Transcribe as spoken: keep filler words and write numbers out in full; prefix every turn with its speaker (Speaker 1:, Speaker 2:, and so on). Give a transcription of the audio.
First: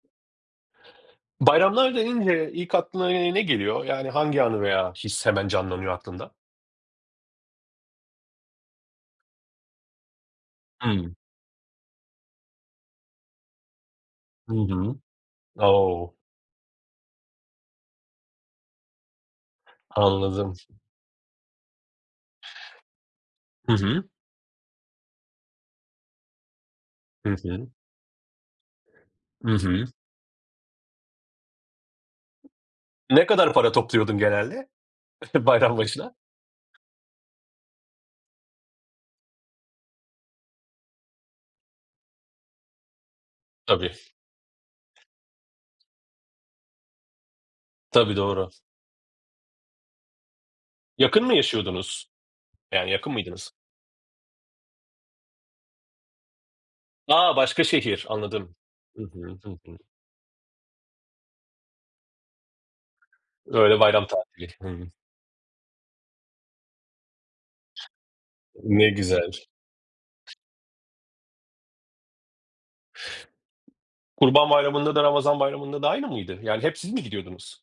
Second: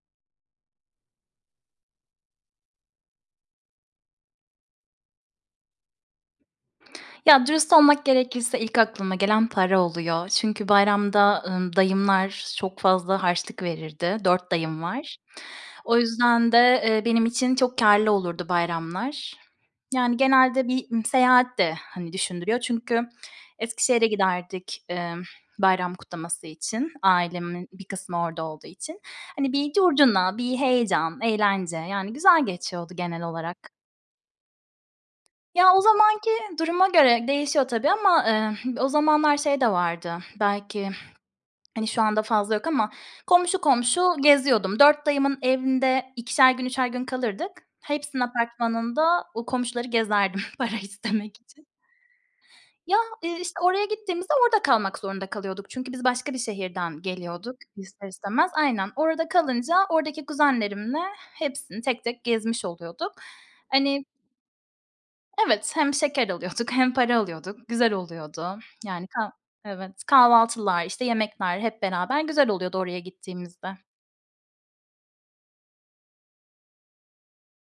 Speaker 1: Bayramlar denince ilk aklına, iii, ne geliyor? Yani hangi anı veya his hemen canlanıyor aklında?
Speaker 2: Ya, dürüst olmak gerekirse ilk aklıma gelen para oluyor çünkü
Speaker 1: Hımm.
Speaker 2: bayramda, ımm, dayımlar çok fazla harçlık verirdi. dört
Speaker 1: Hı
Speaker 2: dayım
Speaker 1: hı.
Speaker 2: var. O
Speaker 1: O!
Speaker 2: yüzden de, eee, benim için çok kârlı olurdu bayramlar. Yani
Speaker 1: Anladım.
Speaker 2: genelde bir, ımm, seyahat de, hani, düşündürüyor çünkü
Speaker 1: Hı hı.
Speaker 2: Eskişehir'e giderdik, emm, bayram kutlaması için,
Speaker 1: Hı
Speaker 2: ailemin
Speaker 1: hı.
Speaker 2: bir kısmı orada olduğu için.
Speaker 1: Hı
Speaker 2: Hani, bir
Speaker 1: hı.
Speaker 2: curcuna, bir heyecan, eğlence, yani güzel geçiyordu genel
Speaker 1: Ne kadar
Speaker 2: olarak.
Speaker 1: para topluyordun genelde?
Speaker 2: Ya,
Speaker 1: Bayram
Speaker 2: o
Speaker 1: başına.
Speaker 2: zamanki duruma göre değişiyor, tabii, ama, ıh, o zamanlar şey de vardı, belki, hani, şu anda fazla yok ama komşu
Speaker 1: Tabii.
Speaker 2: komşu geziyordum. dört dayımın evinde ikişer gün, üçer gün kalırdık.
Speaker 1: Tabii,
Speaker 2: Hepsinin
Speaker 1: doğru.
Speaker 2: apartmanında o komşuları gezerdim para
Speaker 1: Yakın mı
Speaker 2: istemek için.
Speaker 1: yaşıyordunuz? Yani
Speaker 2: Ya,
Speaker 1: yakın
Speaker 2: ııı,
Speaker 1: mıydınız?
Speaker 2: işte, oraya gittiğimizde orada kalmak zorunda kalıyorduk çünkü biz başka bir şehirden
Speaker 1: A!
Speaker 2: geliyorduk,
Speaker 1: Başka şehir,
Speaker 2: ister istemez.
Speaker 1: anladım.
Speaker 2: Aynen,
Speaker 1: Hı
Speaker 2: orada
Speaker 1: hı. Hı
Speaker 2: kalınca
Speaker 1: hı.
Speaker 2: oradaki kuzenlerimle hepsini tek tek gezmiş oluyorduk.
Speaker 1: Öyle
Speaker 2: Hani
Speaker 1: bayram tatili. Hıı.
Speaker 2: Evet, hem şeker alıyorduk hem para alıyorduk. Güzel oluyordu.
Speaker 1: Ne
Speaker 2: Yani kah
Speaker 1: güzel.
Speaker 2: Evet, kahvaltılar, işte, yemekler hep beraber güzel oluyordu oraya gittiğimizde.
Speaker 1: Kurban Bayram'ında da Ramazan Bayram'ında da aynı mıydı? Yani hep siz mi gidiyordunuz?